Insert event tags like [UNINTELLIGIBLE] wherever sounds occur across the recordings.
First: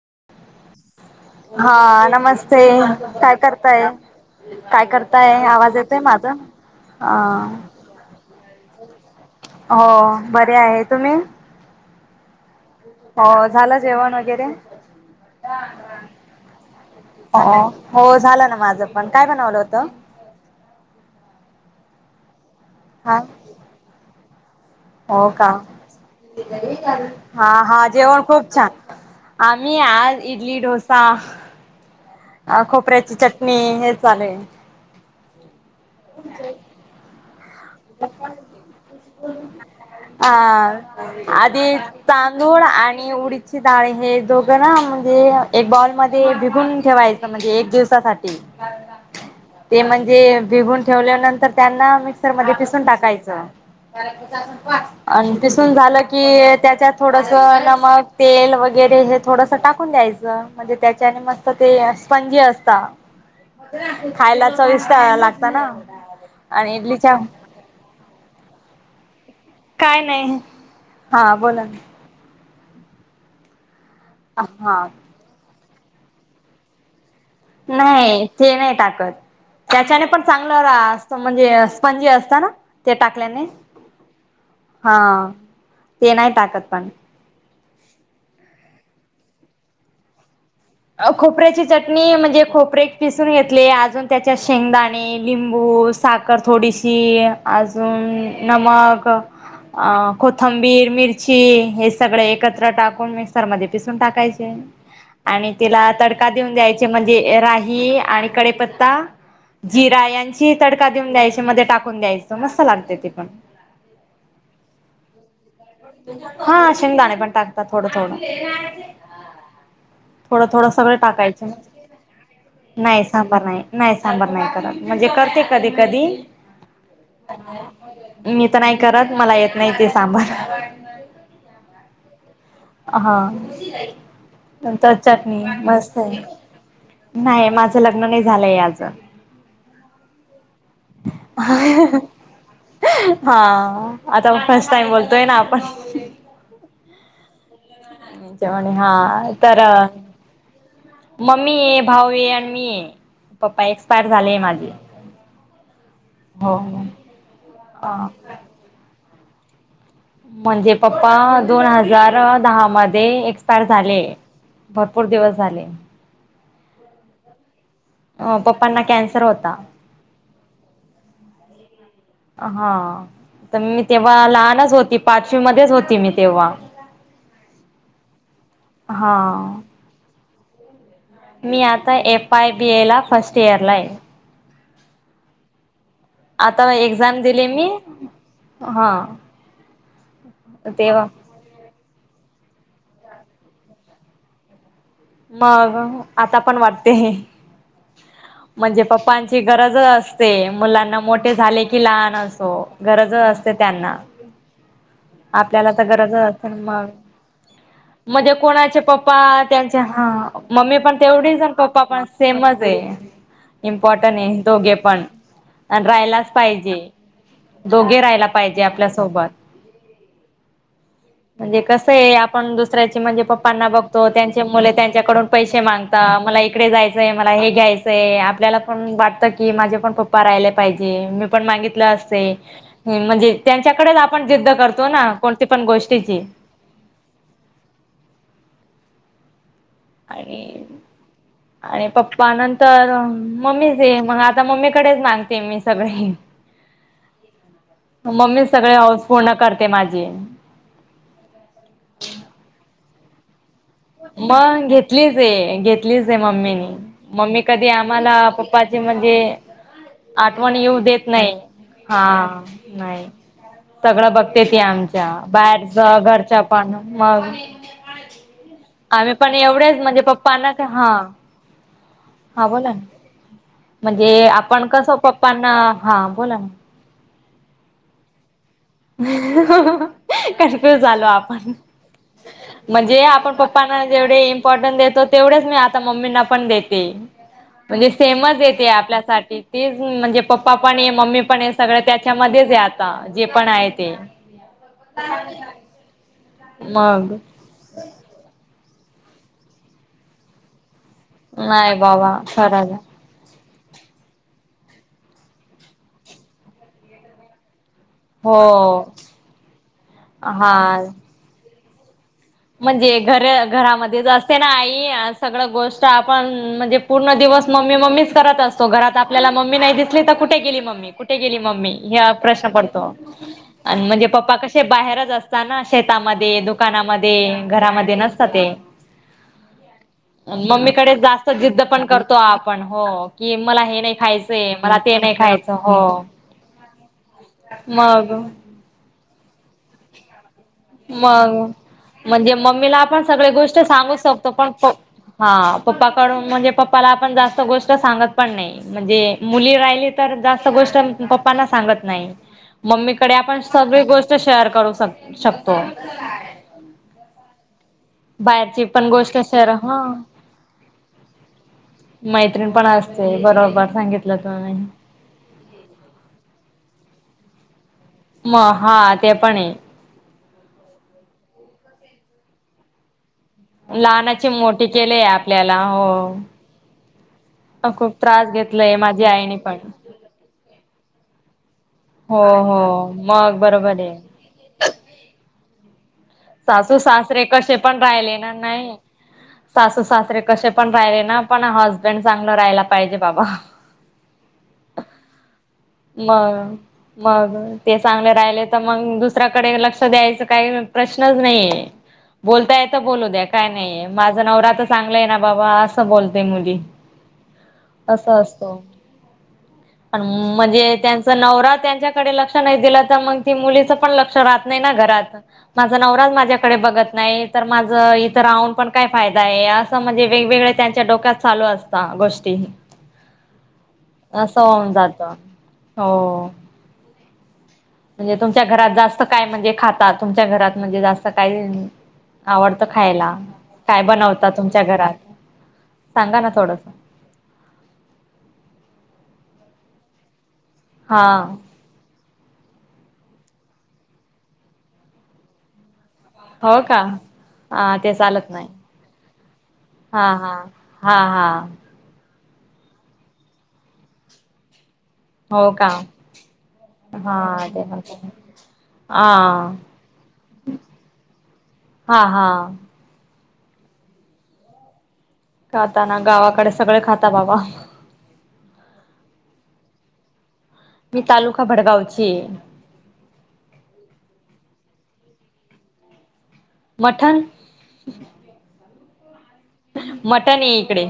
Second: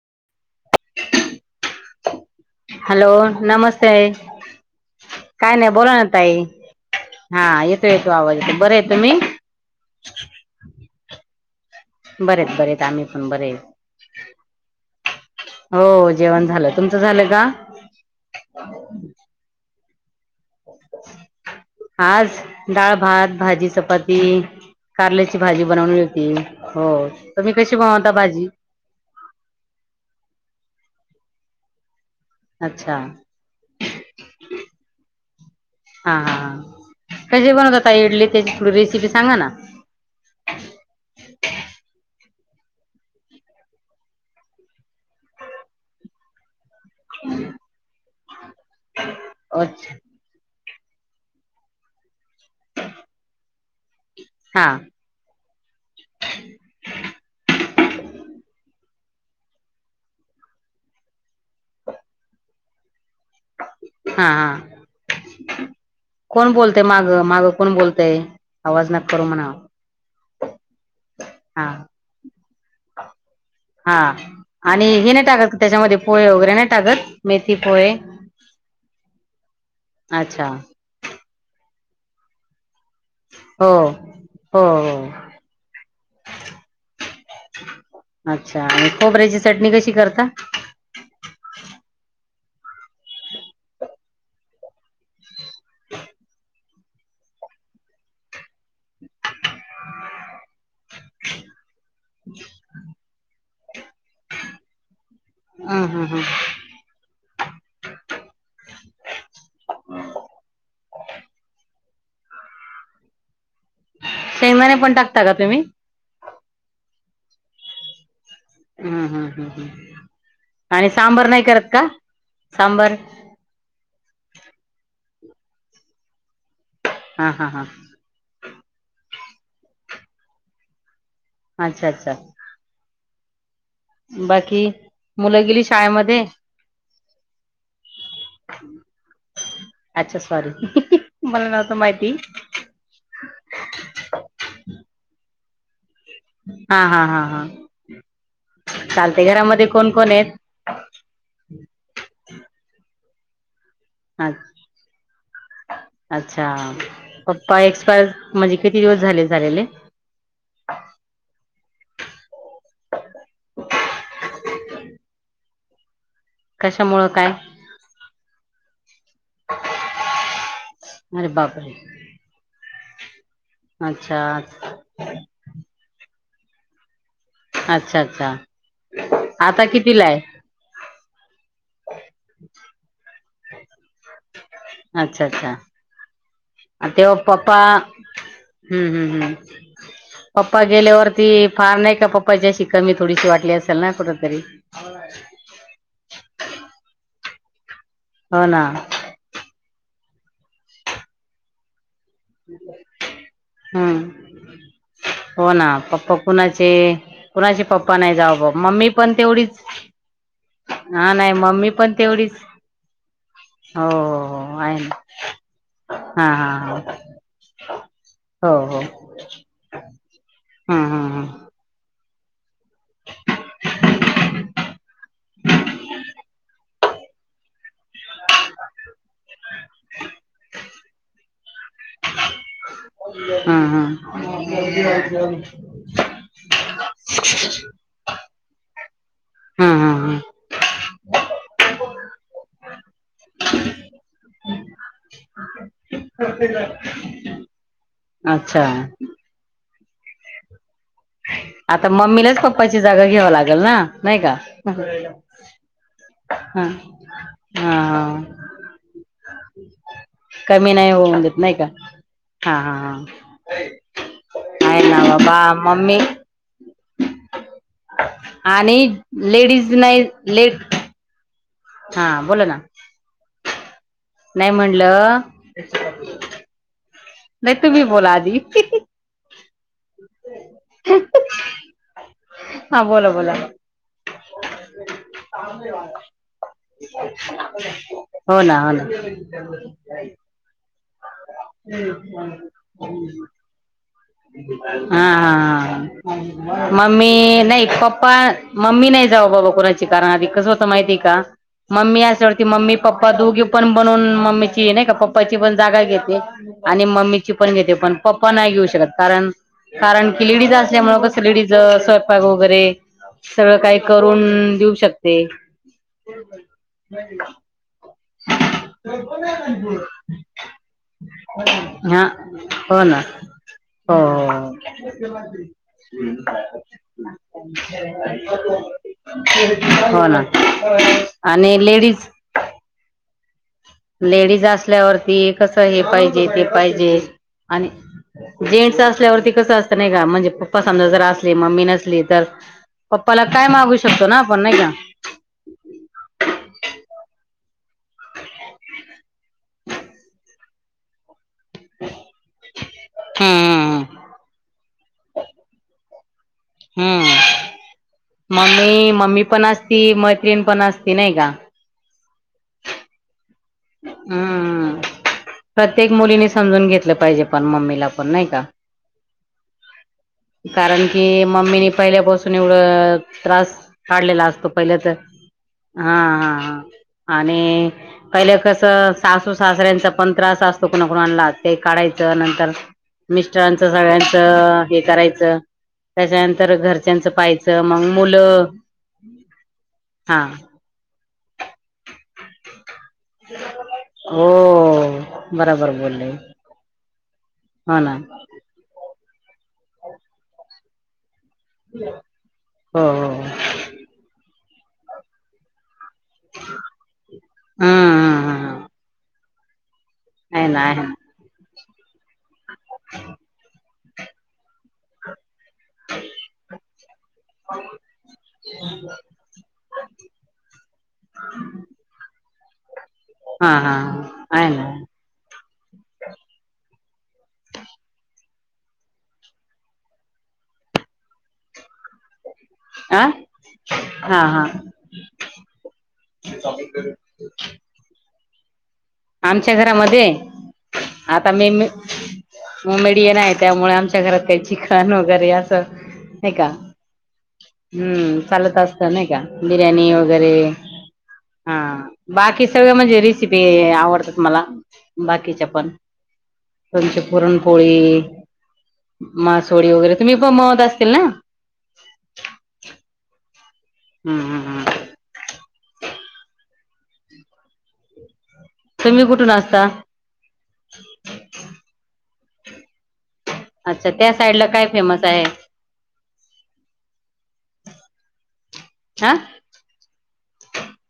[INAUDIBLE] हा नमस्ते हॅलो काय करताय नमस्ते काय करताय काय नाही आवाज बोला येतंय ना माझा ताई अ हा येतो येतो आवाज येतो बरे आहे तुम्ही हो बरे आहेत तुम्ही बरेत बरेत आम्ही पण हो बरे झालं जेवण वगैरे [INAUDIBLE] हो जेवण झालं तुमचं झालं का हो झालं ना माझं पण काय बनवलं होत आज डाळ हा भात भाजी चपाती हो कारल्याची का भाजी बनवली होती हो हा तुम्ही कशी हा बनवता जेवण भाजी खूप छान. आम्ही आज इडली डोसा अ अच्छा खोपऱ्याची चटणी हेच चालुये हा हा कशी बनवता ताई इडली त्याची थोडी रेसिपी सांगा ना आ आधी तांदूळ आणि उडीदची डाळ हे दोघं ना म्हणजे एक बाउलमध्ये भिजून ठेवायचं म्हणजे एक दिवसासाठी ते अच्छा म्हणजे भिगुन ठेवल्यानंतर त्यांना मिक्सर मध्ये पिसून टाकायचं हा अन पिसून झालं की त्याच्यात थोडस नमक मग तेल वगैरे हे थोडस टाकून द्यायचं म्हणजे त्याच्याने मस्त ते स्पंजी असत [INAUDIBLE] हा खायला चविष्ट लागत ना कोण आणि बोलते माग इडलीच्या माग कोण बोलत - तय आवाज - काय नाही हा बोला ना हा आणि हा हे नाही टाकत त्याच्यामध्ये पोहे वगैरे नाही टाकत मेथी पोहे नाही ते नाही टाकत त्याच्याने पण अच्छा चांगलं रा असत म्हणजे स्पनजी असत ना ते टाकल्याने हो हो हा हो ते नाही टाकत पण अच्छा आणि खोबऱ्याची चटणी कशी करता खोपऱ्याची चटणी म्हणजे खोपरे पिसून घेतले अजून त्याच्यात शेंगदाणे लिंबू साखर थोडीशी अजून नमक कोथंबी बीर मिरची हे सगळं एकत्र टाकून मिक्सर मध्ये पिसून टाकायचे आणि ह तिला ह ह तडका देऊन द्यायचे म्हणजे राही आणि कडीपत्ता जिरा यांची तडका देऊन द्यायचे मध्ये टाकून द्यायचं मस्त लागते ते पण शेंगदाणे पण टाकता का तुम्ही हा शेंगदाणे पण टाकतात थोडं थोडं हम्म हम् हम् हम् थोडं थोडं सगळें टाकायचं नाही सांबर नाही नाही सांबार नाही करत म्हणजे कर कधी कधी हा हा हा मी तर नाही करत मला येत नाही ते सांबार अच्छा अच्छा हा बाकी नंतर चटणी मुलं गेली मस्त आहे शाळेमध्ये नाही माझं लग्न नाही झालंय अजून अच्छा सॉरी मला नव्हतं माहिती हा आता फर्स्ट टाइम बोलतोय ना पास हा हा हा हा जेवण हा चालते तर घरामध्ये कोण कोण आहेत मम्मी ये भाऊ ये आणि मी ये पप्पा एक्सपायर झालेय माझे अच्छा हो पप्पा एक्सपायर म्हणजे किती दिवस झाले झालेले म्हणजे पप्पा दोन हजार दहा मध्ये एक्सपायर झाले भरपूर दिवस झाले कशामुळं काय अ पप्पांना कॅन्सर होता अरे बापरे हा तर मी अच्छा तेव्हा लहानच होती पाचवी मध्येच होती मी तेव्हा अच्छा अच्छा हा आता कितवीला हाय मी आता एफआय बी ए ला फर्स्ट इयर ला आहे अच्छा अच्छा आता तेव्हा एक्झाम दिली पप्पा मी हम्म हा हम्म हम्म पप्पा तेव्हा गेल्यावरती फार नाही का पप्पाचीशी कमी थोडीशी वाटली असेल ना कुठ तरी मग आता पण वाटते हो ना म्हणजे पप्पांची गरज असते मुलांना मोठे झाले की लहान असो गरज असते त्यांना हम्म हो ना आपल्याला तर गरजच पप्पा असेल कुणाचे मग कुणाचे पप्पा नाही मध्येे जाव बा कोणाचे मम्मी पण पप्पा तेवढीच त्यांच्या हा मम्मी पण हा नाही तेवढीच आणि मम्मी पप्पा पण तेवढीच सेमच आहे. हो इम्पॉर्टनट हो आहे हो दोघे ना पण आणि हा राहिलाच हा पाहिजे. हा दोघे राहायला पाहिजे आपल्यासोबत ह. म्हणजे कस आहे आ आपण दुसऱ्याची म्हणजे पप्पांना बघतो त्यांचे मुले त्यांच्याकडून पैसे मागता मला इकडे जायचंय मला ह हे घ्याय आपल्याला पण वाटत की माझे पण पप्पा रायले पाहिजे मी पण मागितलं असते. म्हणजे हा हा त्यांच्याकडेच आपण जिद्द कर तो ना कोणती पण गोष्टीची हम् हम हम आणि आणि पप्पा नंतर मम्मीचे मग आता मम्मीकडेच मानते मी सगळे [INAUDIBLE] मम्मी अच्छा सगळे हौस पूर्ण करते माझी आता मम्मीलाच पप्पाची जागा घ्याव लाग मग घेतलीचे, घेतलीच आहे हा मम्मीनी, मम्मी कधी हा आम्हाला पाचे म्हणजे आठवण येऊ देत नाही. हा. हा नाही हा सगळं बघते ती आम आहे ना च्या बाबा मम्मी बाहेरच, घरच्या पण मग आणि आम्ही पण लेडीज एवढेच म्हणजे नाही पप्पना का लेट हा हा बोला ना म्हणजे नाही आपण कसं म्हणलं पप्पांना हा बोला ना नाही. तुम्ही बोला आदी कन्फ्युज झालो आपण [INAUDIBLE] म्हणजे बोला आपण पप्पांना जेवढे इम्पॉर्टन देतो, तेवढेच मी आता मम्मींना पण देते. म्हणजे सेमच हो ना येते हो ना आपल्यासाठी तीच म्हणजे पप्पा पण आहे मम्मी पण आहे, सगळ त्याच्यामध्येच आहे आता पण आहे ते हा. मम्मी मग नाही पप्पा मम्मी नाही जाव, बाबा कोणाची कारण आधी कस स्वतः माहिती का नाही मम्मी बाबा असवरती खरंच मम्मी पप्पा दोघी पण बनून मम्मीच नाही का, पप्पाची पण जागा घेते आणि मम्मीची पण घेते पण पप्पा हो नाही घेऊ शकत. कारण कारण की लेडीज हा असल्यामुळे कस लेडीज अ म्हणजे घर घरामध्ये असते ना करून देऊ आई शकते सगळ गोष्ट आपण म्हणजे पूर्ण दिवस मम्मी मम्मी करत असतो. घरात आपल्याला मम्मी नाही दिसली तर, कुठे गेली मम्मी? कुठे गेली मम्मी? हा ह्या प्रश्न हो पडतो. ना आणि हो म्हणजे पप्पा कसे हो बाहेरच असत ना शेतामध्ये, [INAUDIBLE] दुकानामध्ये घरामध्ये नसतात ते. हो. ना. मम्मीकडे जास्त आणि जिद्द पण लेडीज करतो आपण हो कि मला हे नाही लेडीज खायचंय मला ते नाही असल्यावरती खायचं कस हो हे पाहिजे, ते पाहिजे आणि मग जेंट्स असल्यावरती कस असत नाही का म्हणजे् पप्पा समजा जर असले मग मम्मी नसली तर म्हणजे मम्मीला आपण पप्पाला सगळे काय गोष्ट मागू सांगू शकतो ना आपण पण नाही प का हा. पप्पा कडून म्हणजे, पप्पाला आपण जास्त गोष्ट सांगत पण नाही म्हणजे, मुली राहिली तर जास्त गोष्ट पप्पा पप्पाना सांगत नाही. मम्मीकडे आपण सगळी गोष्ट शेअर करू शक शकतो. [INAUDIBLE] हम्म. बाहेरची पण मम्मी गोष्ट मम्मी पण शेअर असती, हा मैत्रिण पण असती नाही का? मैत्रीण पण असते, बरोबर सांगितलं तुही. हम्म प्रत्येक मुलीने समजून घेतलं पाहिजे पण मम्मीला. पण नाही म का हा ते पणए. कारण की मम्मीनी पहिल्यापासून एवढं त्रास काढलेला लहानाची असतो, मोठी पहिले तर केलेय आपल्याला हा हा हो हा. आणि खूप त्रास पहिलं घेतलाय कसं माझ्या सासू आईने पण सासऱ्यांचा पण त्रास असतो कणाकूनलाच. ते काढायचं हो नंतर, हो मग मिस्टरांचं बरोबर आहे सगळ्यांचं हे करायचं. त्याच्यानंतर सासू घरच्यांचं सासरे कसे पाहायचं, पण मग राहिले ना मुलं नाही सासू सासरे हा कसे पण राहिले ना पण हसबंड चांगलं राहाला पाहिजे बाबा. हो बरोबर बोलले मग, मग ते हो ना चांगले राहिले तर मग दुसर दुसराकडे लक्ष द्यायचं काय गरज नाहीए. बोलता य हो बोलू हो द्या काय नाही. माझा न तर चांगलाय ना बाबा असं बोलते मुली हम्म असं हम्म असत. हम्म पण आहे ना म्हणजे आहे ना त्यांच नवरा त्यांच्याकडे लक्ष नाही दिला तर मग ती मुलीच पण लक्ष राहत नाही ना घरात. माझा नवराच माझ्याकडे बघत नाही तर माझं इथं राहून पण काय फायदा आहे असं म्हणजे वेगवेगळे त्यांच्या डोक्यात चालू असतात गोष्टी. हा हा अस आहे ना होऊन जात. हो. म्हणजे तुमच्या घरात जास्त काय म्हणजे खाता तुमच्या घरात म्हणजे जास्त काय आवडत आ खायला काय हा बनवत हा तुमच्या घरात. सांगा ना थोडस [UNINTELLIGIBLE] आमच्या घरामध्ये हा आता मी, मुंबेड येन आहे त्यामुळे आमच्या घरात काही चिकन वगैरे असं, हो का. हा ते हम्म नाही चालत असत नाही का बिर्याणी हा वगैरे हा हा हा. बाकी सगळे म्हणजे रेसिपी आवडतात मला. हो का., तमची हा ते पुरणपोळी. पण हा मासोळी वगैरे तुम्ही बनवत असतील ना. हा हा हम्म हम्म हम्. खाता ना गावाकडे सगळे खाता बाबा. [INAUDIBLE] तुम्ही कुठून असता मी तालुका भडगावचीय. अच्छा त्या साइड ला काय फेमस आहे. मठन. [INAUDIBLE] ह., मटण ये इकडे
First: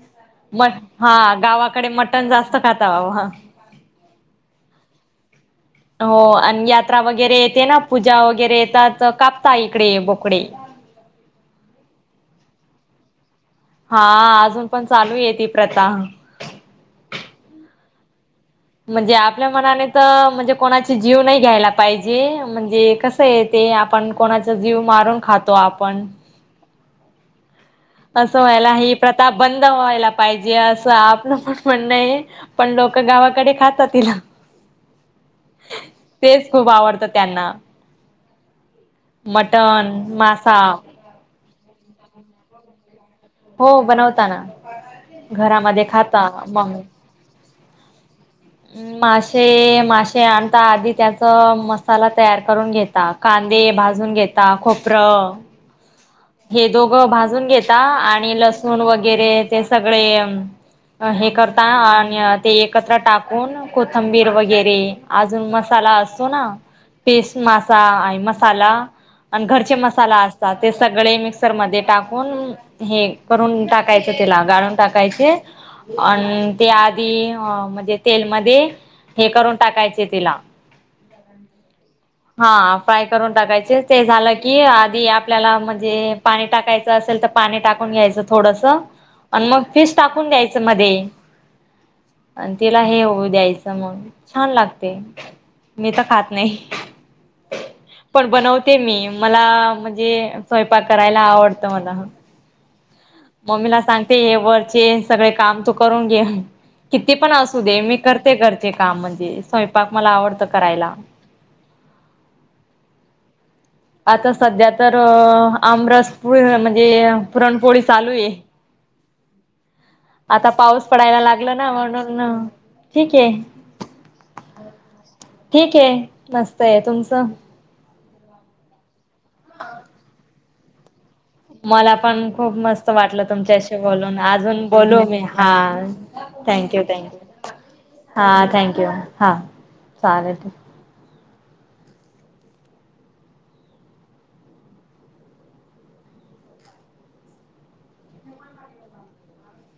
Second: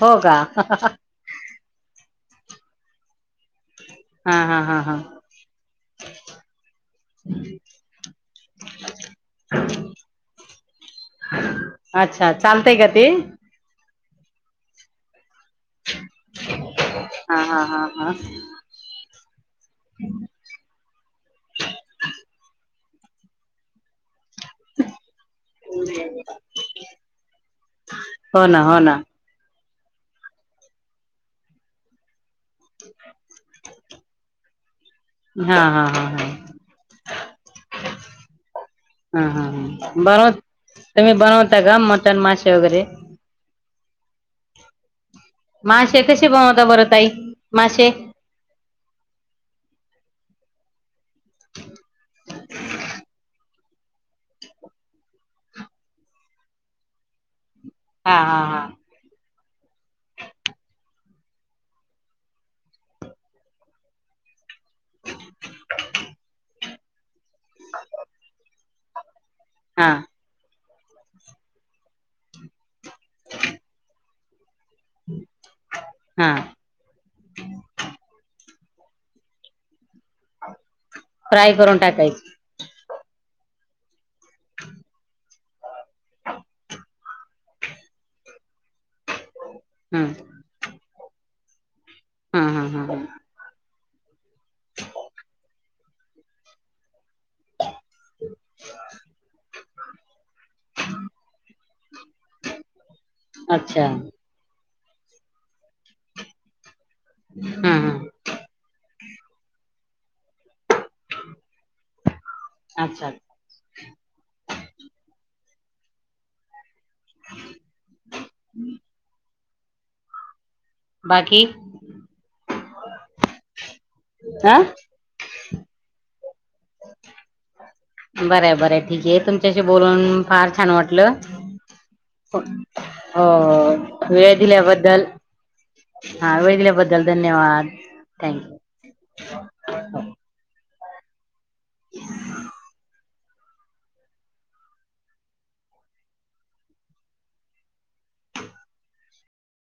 हो का म हा गावा कडे मटन जास्त खातावा हा. हा-हा, हा-हा. हो आणि यात्रा वगैरे येते ना पूजा वगैरे येतात कापता इकडे बोकडे. अच्छा चालतय का ते. हा अजून पण चालू आहे ती प्रथा. हा-हा, हा-हा म्हणजे आपल्या मनाने तर म्हणजे कोणाची जीव नाही घ्यायला पाहिजे म्हणजे कस आहे ते आपण कोणाचा जीव मारून खातो आपण, असं हो ना व्हायला हो ही ना प्रताप बंद व्हायला पाहिजे असं आपलं पण म्हणणं आहे. पण लोकं गावाकडे खातात तिला. हा हा हा हा तेच खूप आवडतं त्यांना. हा हा मटन मासा. सगळ मटन माशे वगैरे हो बनवता ना घरामध्ये खाताना मम्मी माशे, माशे-माशे आणता आदी त्याचा मसाला तयार करून घेता कांद दे भाजून घेता खोपरं हे दोघं भाजून घेत हा आणि हा हा लसूण वगैरे ते सगळे अ हे करता आणि ते एकत्र टाक कुन कोथंबीर वगैरे अजून मसाला असो ना पेस्ट मासा आय मसाला आण घरचे हा मसाला असतात ते सगळे मिक्सर मध्ये टाकून हे करून टाकायचं तेला गाळून टाकायचे हा आण ते आधी अ म्हणजे मदे हे करून टाकायचे तिला. फ्राय करून टाकायचे हा फ्राय करून टाकायचं. ते झालं की अ आधी आपल्याला म्हणजे पाणी टाकायचं असेल तर पाणी टाकून घ्यायचं थोडस आण मग फिश टाकून हम्म घ्यायचं मदे हा तिला हा हे हा होऊ द्यायचं मग छान लागते मी त खात नइ [INAUDIBLE] पण बनवते मी मला म्हजे स्वयंपाक करायला आवडत मला मम्मीला अच्छा सांगते हे बन सगळे काम त करून घे किती पण अस हा दे मी हा करते घरचे कामज्ञम्हण्जे स्वयपाक मला आवडत करायला अच्छा आता सध्या तर आमरस पुुरळ म्हण जे पुरणपोळी चालूये आता पाऊस पडायला बाकी लागलाना म्हणूण ठीके हा ठीके मस्तये. तुमचंं? बरय बरय ठीके तुमच्याशी बोलून फार छान वाटलं मला पण खूप मस्त वाटलं हो तुमच्याशी बोलून वेळ अजून बोलू दिल्याबद्दल मी हा हा वेळ थँक्यू दिल्याबद्दल थँक्यू धन्यवाद. हा थँक्यू हा चालेल ह